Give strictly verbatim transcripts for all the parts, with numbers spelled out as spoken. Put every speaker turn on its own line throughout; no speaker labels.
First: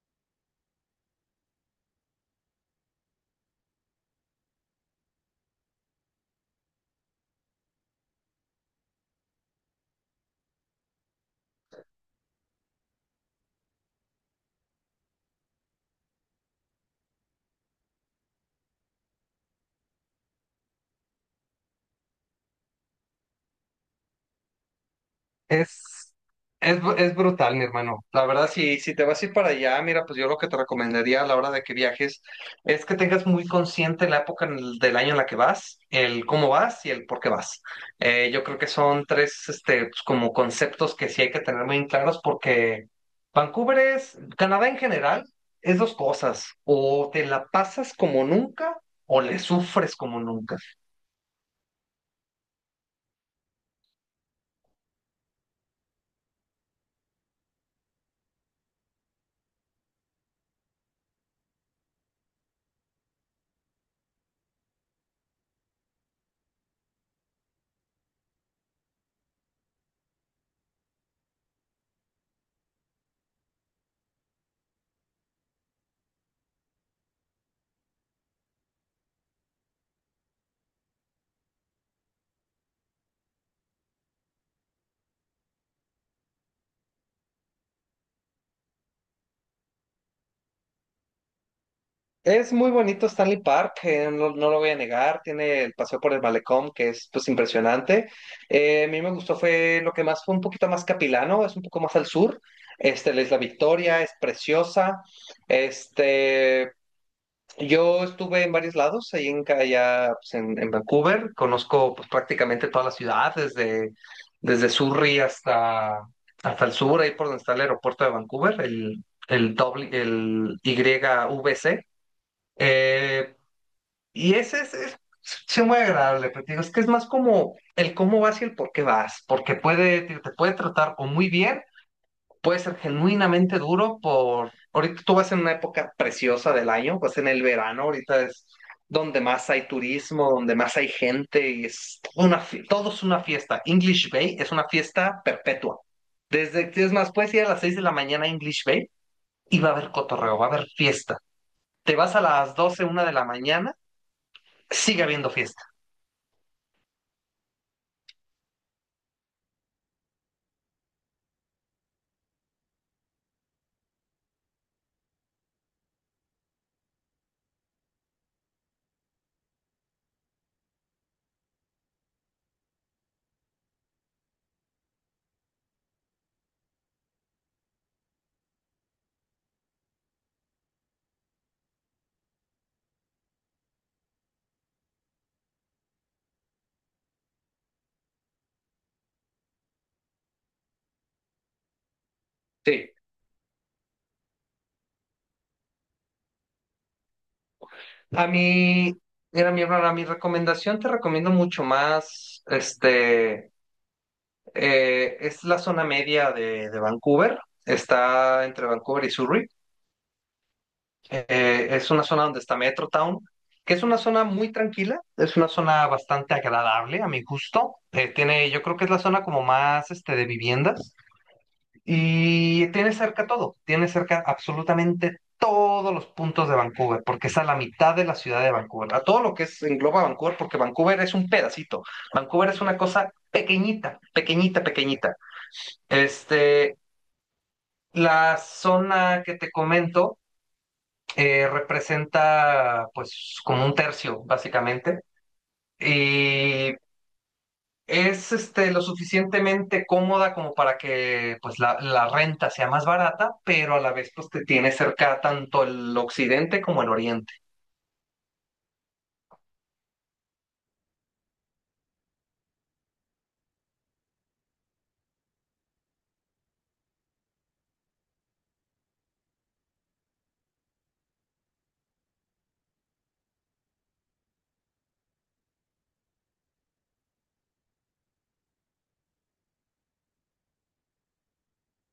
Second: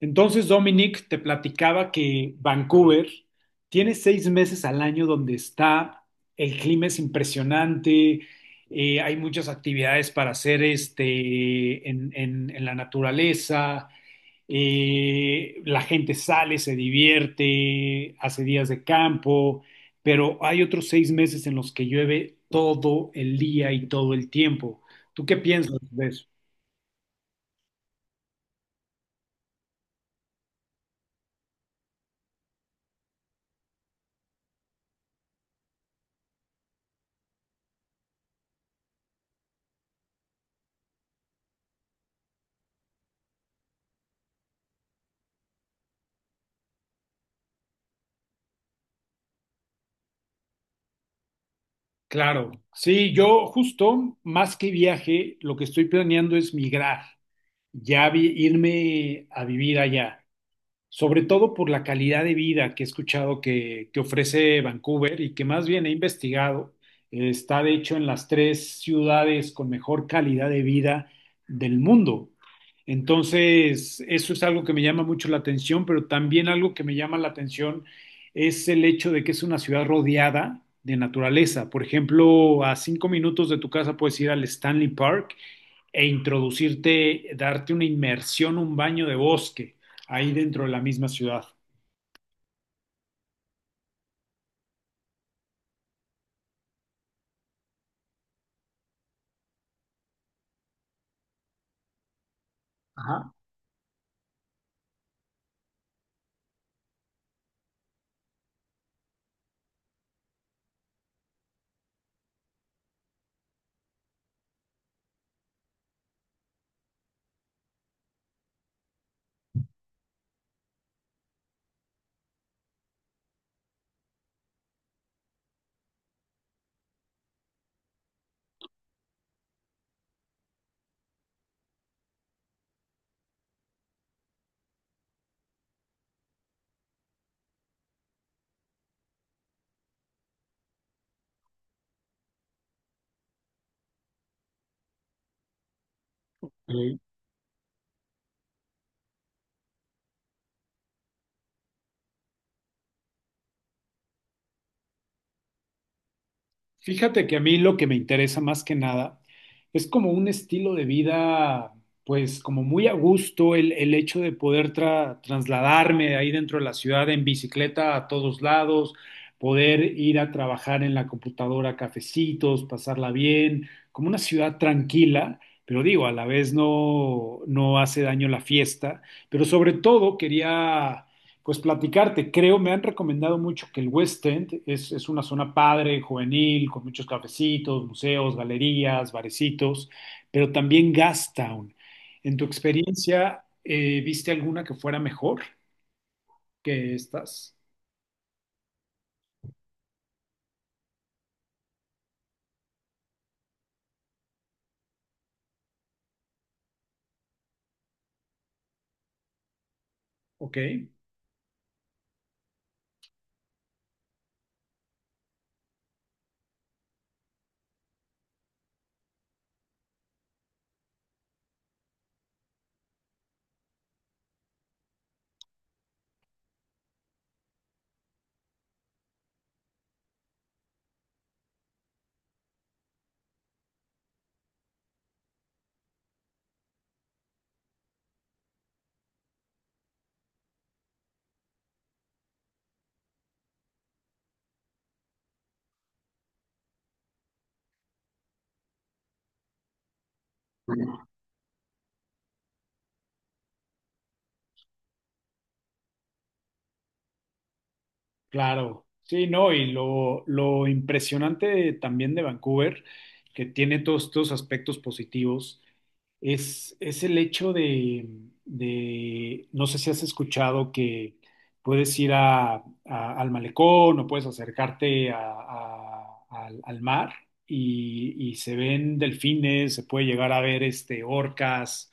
Entonces, Dominic, te platicaba que Vancouver tiene seis meses al año donde está, el clima es impresionante, eh, hay muchas actividades para hacer este, en, en- en la naturaleza, eh, la gente sale, se divierte, hace días de campo, pero hay otros seis meses en los que llueve todo el día y todo el tiempo. ¿Tú qué piensas de
Es,
eso?
es, br- es brutal, mi hermano. La verdad, si, si te vas a ir para allá, mira, pues yo lo que te recomendaría a la hora de que viajes es que tengas muy consciente la época en el- del año en la que vas, el cómo vas y el por qué vas. Eh, yo creo que son tres, este, pues, como conceptos que sí hay que tener muy claros porque Vancouver es, Canadá en general, es dos cosas. O te la pasas como nunca o le sufres como nunca.
Claro, sí, yo justo más que viaje, lo que estoy planeando es migrar, ya vi- irme a vivir allá sobre todo por la calidad de vida que he escuchado que, que ofrece Vancouver y que más bien he investigado. Eh, Está de hecho en las tres ciudades con mejor calidad de vida del mundo. Entonces, eso es algo que me llama mucho la atención, pero también algo que me llama la atención es el hecho de que es una ciudad rodeada de naturaleza. Por ejemplo, a cinco minutos de tu casa puedes ir al Stanley Park e introducirte, darte una inmersión, un baño de bosque ahí dentro de la misma ciudad.
Es muy bonito Stanley Park, eh, no, no lo voy a negar, tiene el paseo por el malecón que es pues impresionante. Eh, a mí me gustó fue lo que más fue un poquito más capilano, es un poco más al sur. Este, la
Ajá.
Isla Victoria es preciosa. Este, yo estuve en varios lados, ahí en ca- allá pues, en, en Vancouver, conozco pues prácticamente toda la ciudad, desde, desde Surrey hasta, hasta el sur, ahí por donde está el aeropuerto de Vancouver, el, el, doble- el Y V C. Eh, y ese es, es, sí, muy agradable, pero te digo, es que es más como el cómo vas y el por qué vas, porque puede, te, te puede tratar o muy bien, puede ser genuinamente duro por, ahorita tú vas en una época preciosa del año, pues en el verano, ahorita es donde más hay turismo, donde más hay gente, y es toda una, fie- todo es una fiesta. English Bay es una fiesta perpetua. Desde, es
Eh,
más, puedes ir a las seis de la mañana a English Bay y va a haber cotorreo, va a haber fiesta. Te vas a las doce una de la mañana sigue habiendo fiesta.
Fíjate que a mí lo que me interesa más que nada es como un estilo de vida, pues como muy a gusto, el, el hecho de poder tra- trasladarme de ahí dentro de la ciudad en bicicleta a todos lados, poder ir a trabajar en la computadora, a cafecitos, pasarla bien, como una ciudad tranquila, pero digo, a la vez no, no hace daño la fiesta, pero sobre todo quería pues platicarte. Creo, me han recomendado mucho que el West End es, es una zona padre, juvenil, con muchos cafecitos, museos, galerías, barecitos, pero también Gastown. En tu
Sí.
experiencia, eh, ¿viste alguna que fuera mejor que estas?
A mí, mira, mi hermana, mi recomendación te recomiendo mucho más, este, eh, es la zona media de, de Vancouver, está entre Vancouver y Surrey.
Ok,
Eh, es una zona donde está Metro Town, que es una zona muy tranquila, es una zona bastante agradable a mi gusto. Eh, tiene, yo creo que es la zona como más, este, de viviendas, y tiene cerca todo, tiene cerca absolutamente todos los puntos de Vancouver, porque es a la mitad de la ciudad de Vancouver, a todo lo que es, engloba Vancouver, porque Vancouver es un pedacito, Vancouver es una cosa pequeñita, pequeñita, pequeñita. Este, la zona que te comento eh, representa pues como un tercio, básicamente, y es este, lo suficientemente cómoda como para que pues, la, la renta sea más barata, pero a la vez pues, te tiene cerca tanto el occidente como el oriente.
claro. Sí, no, y lo, lo impresionante también de Vancouver, que tiene todos estos aspectos positivos, es, es el hecho de, de- no sé si has escuchado que puedes ir a- a- al malecón o puedes acercarte a- a- al, al mar y, y se ven delfines, se puede llegar a ver este, orcas,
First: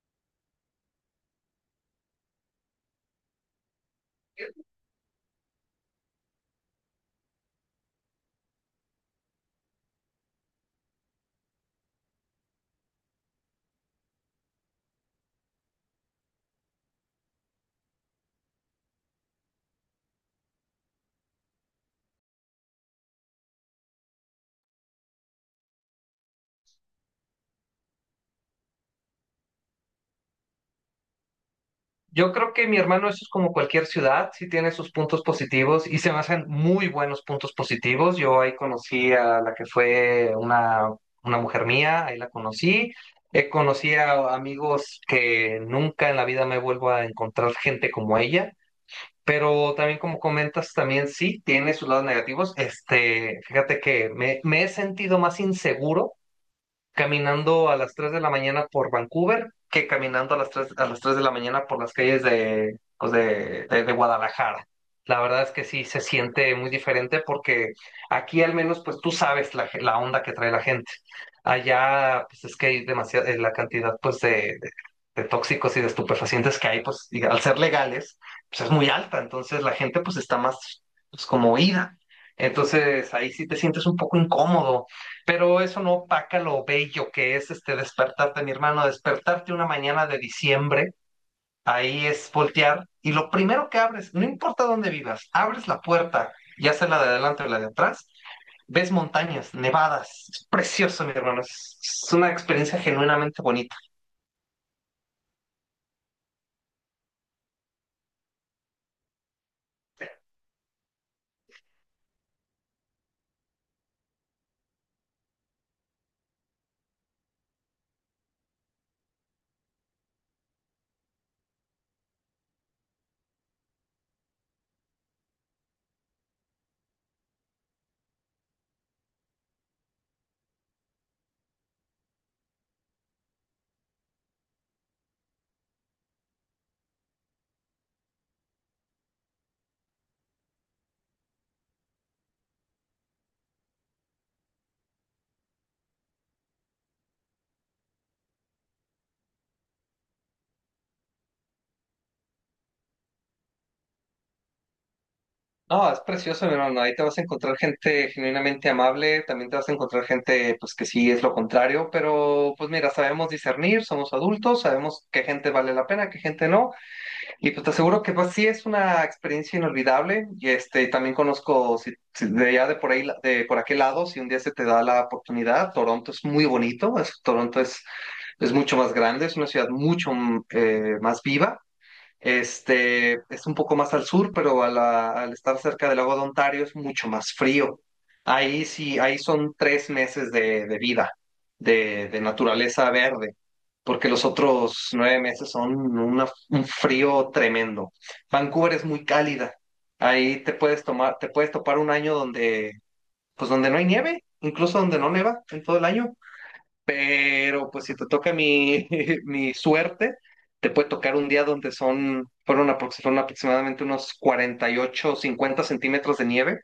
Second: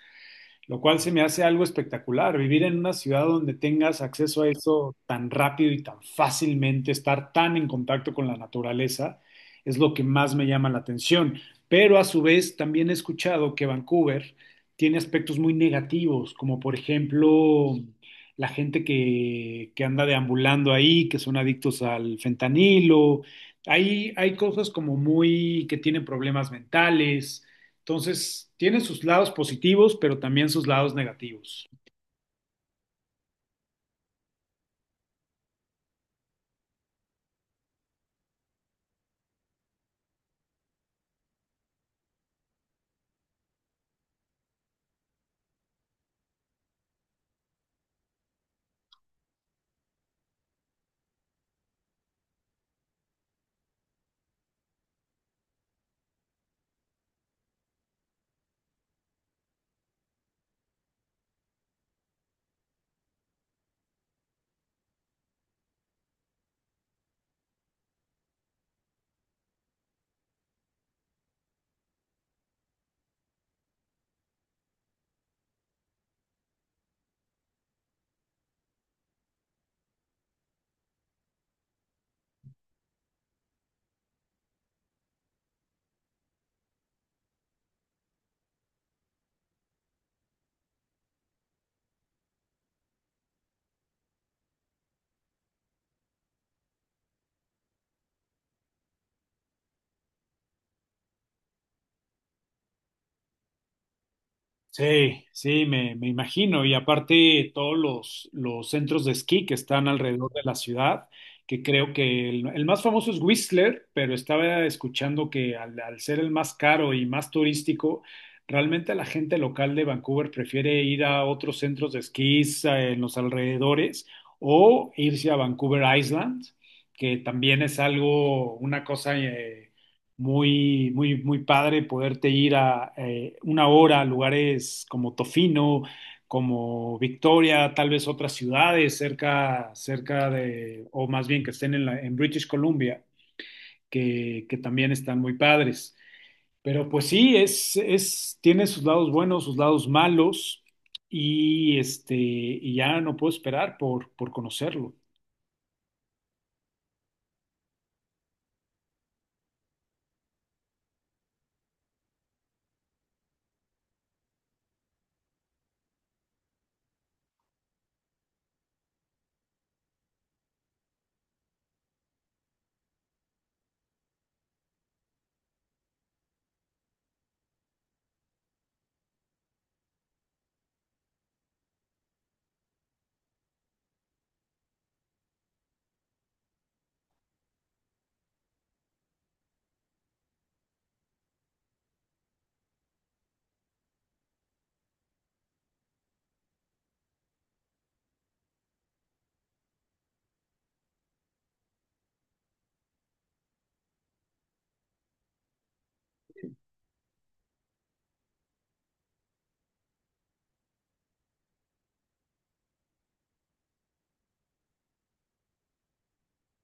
lo cual se me hace algo espectacular. Vivir en una ciudad donde tengas acceso a eso tan rápido y tan fácilmente, estar tan en contacto con la naturaleza, es lo que más me llama la atención. Pero a su vez también he escuchado que Vancouver tiene aspectos muy negativos, como por ejemplo la gente que, que anda deambulando ahí, que son adictos al fentanilo. Hay, hay cosas como muy que tienen problemas mentales. Entonces, tiene sus lados positivos, pero también sus lados negativos.
Yo creo que mi hermano, eso es como cualquier ciudad, sí tiene sus puntos positivos y se me hacen muy buenos puntos positivos. Yo ahí conocí a la que fue una, una mujer mía, ahí la conocí. Eh, conocí a amigos que nunca en la vida me vuelvo a encontrar gente como ella, pero también como comentas, también sí tiene sus lados negativos. Este, fíjate que me, me he sentido más inseguro caminando a las tres de la mañana por Vancouver que caminando a las tres a las tres de la mañana por las calles de, pues, de, de- de Guadalajara. La verdad es que sí se siente muy diferente porque aquí al menos pues tú sabes la, la onda que trae la gente. Allá pues es que hay demasiada la cantidad pues de, de tóxicos y de estupefacientes que hay, pues diga, al ser legales, pues es muy alta, entonces la gente pues está más pues, como oída. Entonces ahí sí te sientes un poco incómodo, pero eso no opaca lo bello que es este despertarte, mi hermano, despertarte una mañana de diciembre, ahí es voltear y lo primero que abres, no importa dónde vivas, abres la puerta, ya sea la de adelante o la de atrás, ves montañas, nevadas, es precioso, mi hermano, es, es una experiencia genuinamente bonita.
Sí, sí, me, me imagino. Y aparte, todos los, los centros de esquí que están alrededor de la ciudad, que creo que el, el más famoso es Whistler, pero estaba escuchando que al, al ser el más caro y más turístico, realmente la gente local de Vancouver prefiere ir a otros centros de esquís eh, en los alrededores o irse a Vancouver Island, que también es algo, una cosa, eh, muy, muy, muy padre poderte ir a eh, una hora a lugares como Tofino, como Victoria, tal vez otras ciudades cerca, cerca de, o más bien que estén en, la- en British Columbia, que, que también están muy padres. Pero pues sí, es, es, tiene sus lados buenos, sus lados malos, y este, y ya no puedo esperar por, por conocerlo.
No, es precioso, mi hermano. Ahí te vas a encontrar gente genuinamente amable, también te vas a encontrar gente, pues que sí es lo contrario, pero pues mira, sabemos discernir, somos adultos, sabemos qué gente vale la pena, qué gente no, y pues te aseguro que pues sí es una experiencia inolvidable. Y este, también conozco si, si de allá de por ahí, de por aquel lado, si un día se te da la oportunidad, Toronto es muy bonito, es- Toronto es es mucho más grande, es una ciudad mucho mm, eh, más viva. Este es un poco más al sur, pero a la- al estar cerca del lago de Ontario es mucho más frío. Ahí sí, ahí son tres meses de, de vida, de, de naturaleza verde, porque los otros nueve meses son una- un frío tremendo. Vancouver es muy cálida. Ahí te puedes tomar, te puedes topar un año donde, pues donde no hay nieve, incluso donde no neva en todo el año. Pero pues si te toca mi, mi suerte, te puede tocar un día donde son, fueron, aprox- fueron aproximadamente unos cuarenta y ocho o cincuenta centímetros de nieve.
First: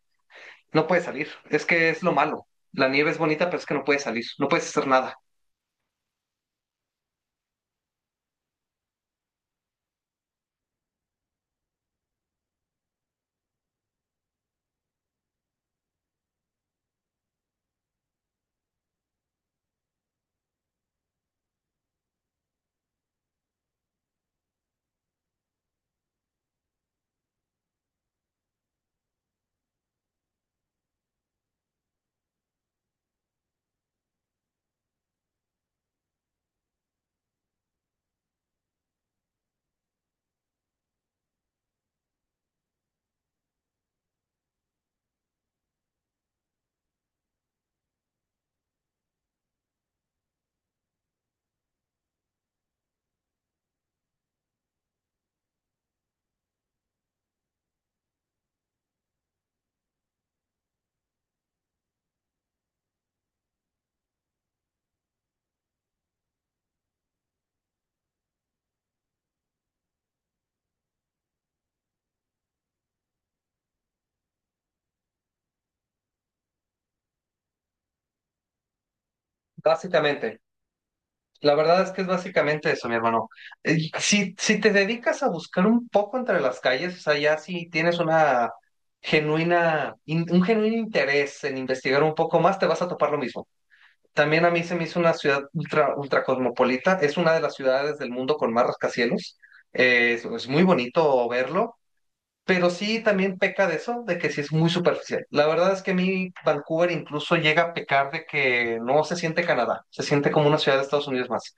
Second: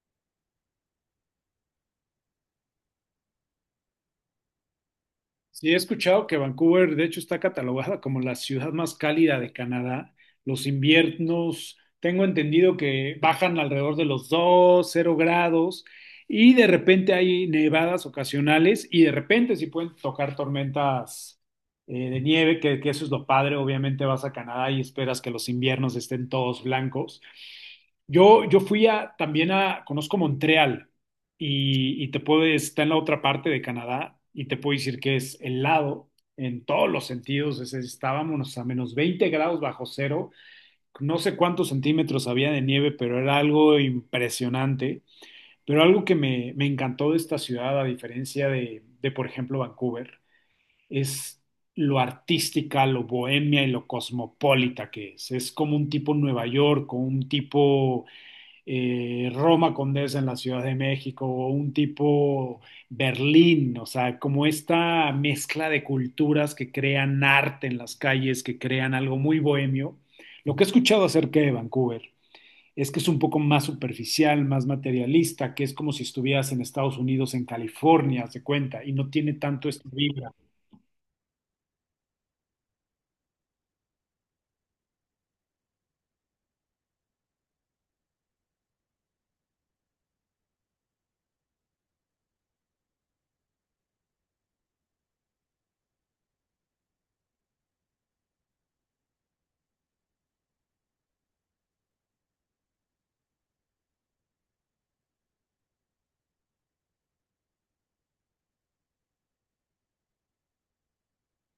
No puedes salir. Es que es lo malo. La nieve es bonita, pero es que no puedes salir. No puedes hacer nada.
Sí, he escuchado que Vancouver, de hecho, está catalogada como la ciudad más cálida de Canadá. Los inviernos, tengo entendido que bajan alrededor de los dos cero grados y de repente hay nevadas ocasionales y de repente sí pueden tocar tormentas eh, de nieve, que, que eso es lo padre. Obviamente vas a Canadá y esperas que los inviernos estén todos blancos. Yo, yo fui a, también a, conozco Montreal y, y te puede, está en la otra parte de Canadá y te puedo decir que es helado en todos los sentidos. Es- estábamos a menos veinte grados bajo cero, no sé cuántos centímetros había de nieve, pero era algo impresionante. Pero algo que me, me encantó de esta ciudad, a diferencia de, de, por ejemplo, Vancouver, es lo artística, lo bohemia y lo cosmopolita que es. Es como un tipo Nueva York, o un tipo eh, Roma Condesa en la Ciudad de México o un tipo Berlín, o sea, como esta mezcla de culturas que crean arte en las calles, que crean algo muy bohemio. Lo que he escuchado acerca de Vancouver es que es un poco más superficial, más materialista, que es como si estuvieras en Estados Unidos, en California, se cuenta, y no tiene tanto esta vibra.
Básicamente. La verdad es que es básicamente eso, mi hermano. Eh, Si, si te dedicas a buscar un poco entre las calles, o sea, ya si tienes una genuina, in- un genuino interés en investigar un poco más, te vas a topar lo mismo. También a mí se me hizo una ciudad ultra, ultra cosmopolita. Es una de las ciudades del mundo con más rascacielos. Eh, es, es muy bonito verlo, pero sí también peca de eso, de que sí es muy superficial. La verdad es que a mí Vancouver incluso llega a pecar de que no se siente Canadá, se siente como una ciudad de Estados Unidos más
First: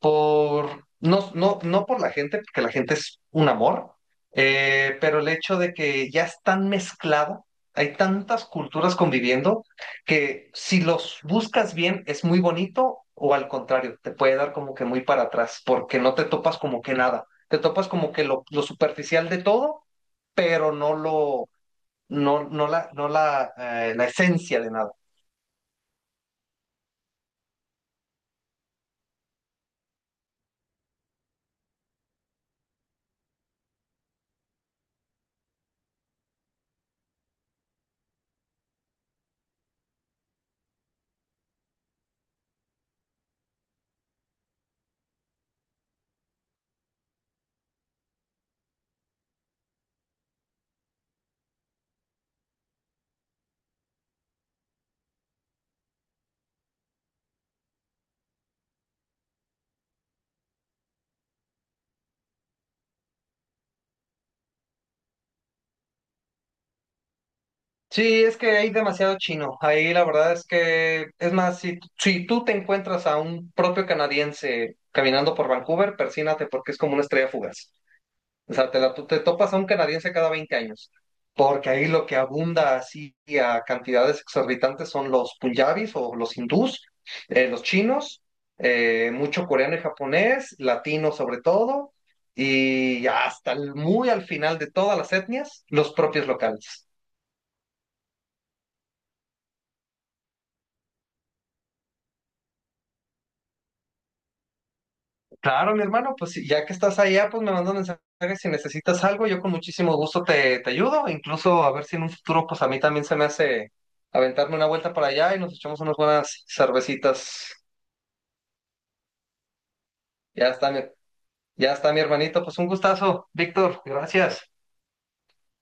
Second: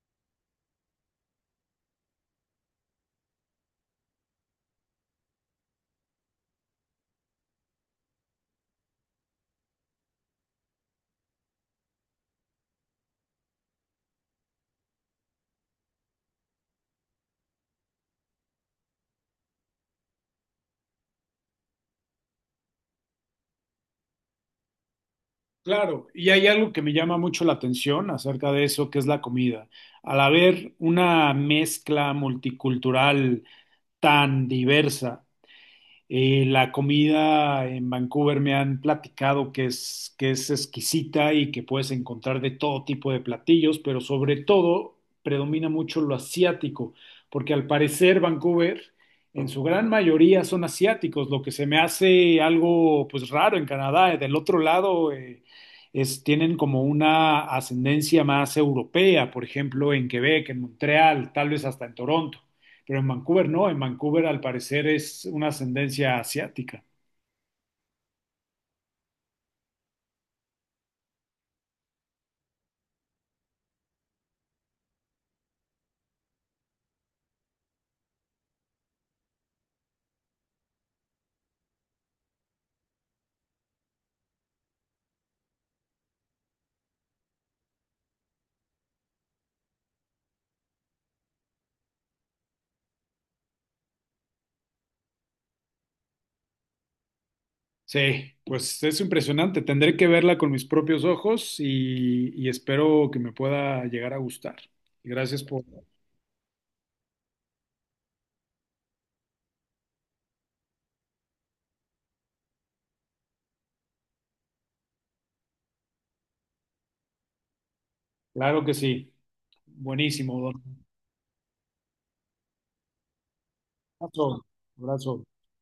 por, no, no, no por la gente, porque la gente es un amor, eh, pero el hecho de que ya es tan mezclado, hay tantas culturas conviviendo, que si los buscas bien es muy bonito o al contrario, te puede dar como que muy para atrás, porque no te topas como que nada, te topas como que lo, lo superficial de todo, pero no lo, no, no la, no la, eh, la esencia de nada.
Claro, y hay algo que me llama mucho la atención acerca de eso, que es la comida. Al haber una mezcla multicultural, tan diversa. Eh, la comida en Vancouver me han platicado que es, que es exquisita y que puedes encontrar de todo tipo de platillos, pero sobre todo predomina mucho lo asiático, porque al parecer Vancouver en su gran mayoría son asiáticos, lo que se me hace algo pues raro en Canadá. Del otro lado eh, es, tienen como una ascendencia más europea, por ejemplo en Quebec, en Montreal, tal vez hasta en Toronto, pero en Vancouver no, en Vancouver al parecer es una ascendencia asiática.
Sí, es que hay demasiado chino. Ahí la verdad es que, es más, si, si tú te encuentras a un propio canadiense caminando por Vancouver, persínate porque es como una estrella fugaz. O sea, te, la, tú te topas a un canadiense cada veinte años. Porque ahí lo que abunda así a cantidades exorbitantes son los punjabis o los hindús, eh, los chinos, eh, mucho coreano y japonés, latino sobre todo, y hasta el- muy al final de todas las etnias, los propios locales.
Sí, pues es impresionante, tendré que verla con mis propios ojos y, y espero que me pueda llegar a gustar. Gracias por...
Claro, mi hermano, pues sí, ya que estás allá, pues me mandas mensajes si necesitas algo, yo con muchísimo gusto te, te ayudo, incluso a ver si en un futuro, pues a mí también se me hace aventarme una vuelta para allá y nos echamos unas buenas cervecitas.
Claro que sí, buenísimo,
Ya está,
don.
mi- ya está mi hermanito, pues un gustazo, Víctor,
Abrazo,
gracias.
abrazo.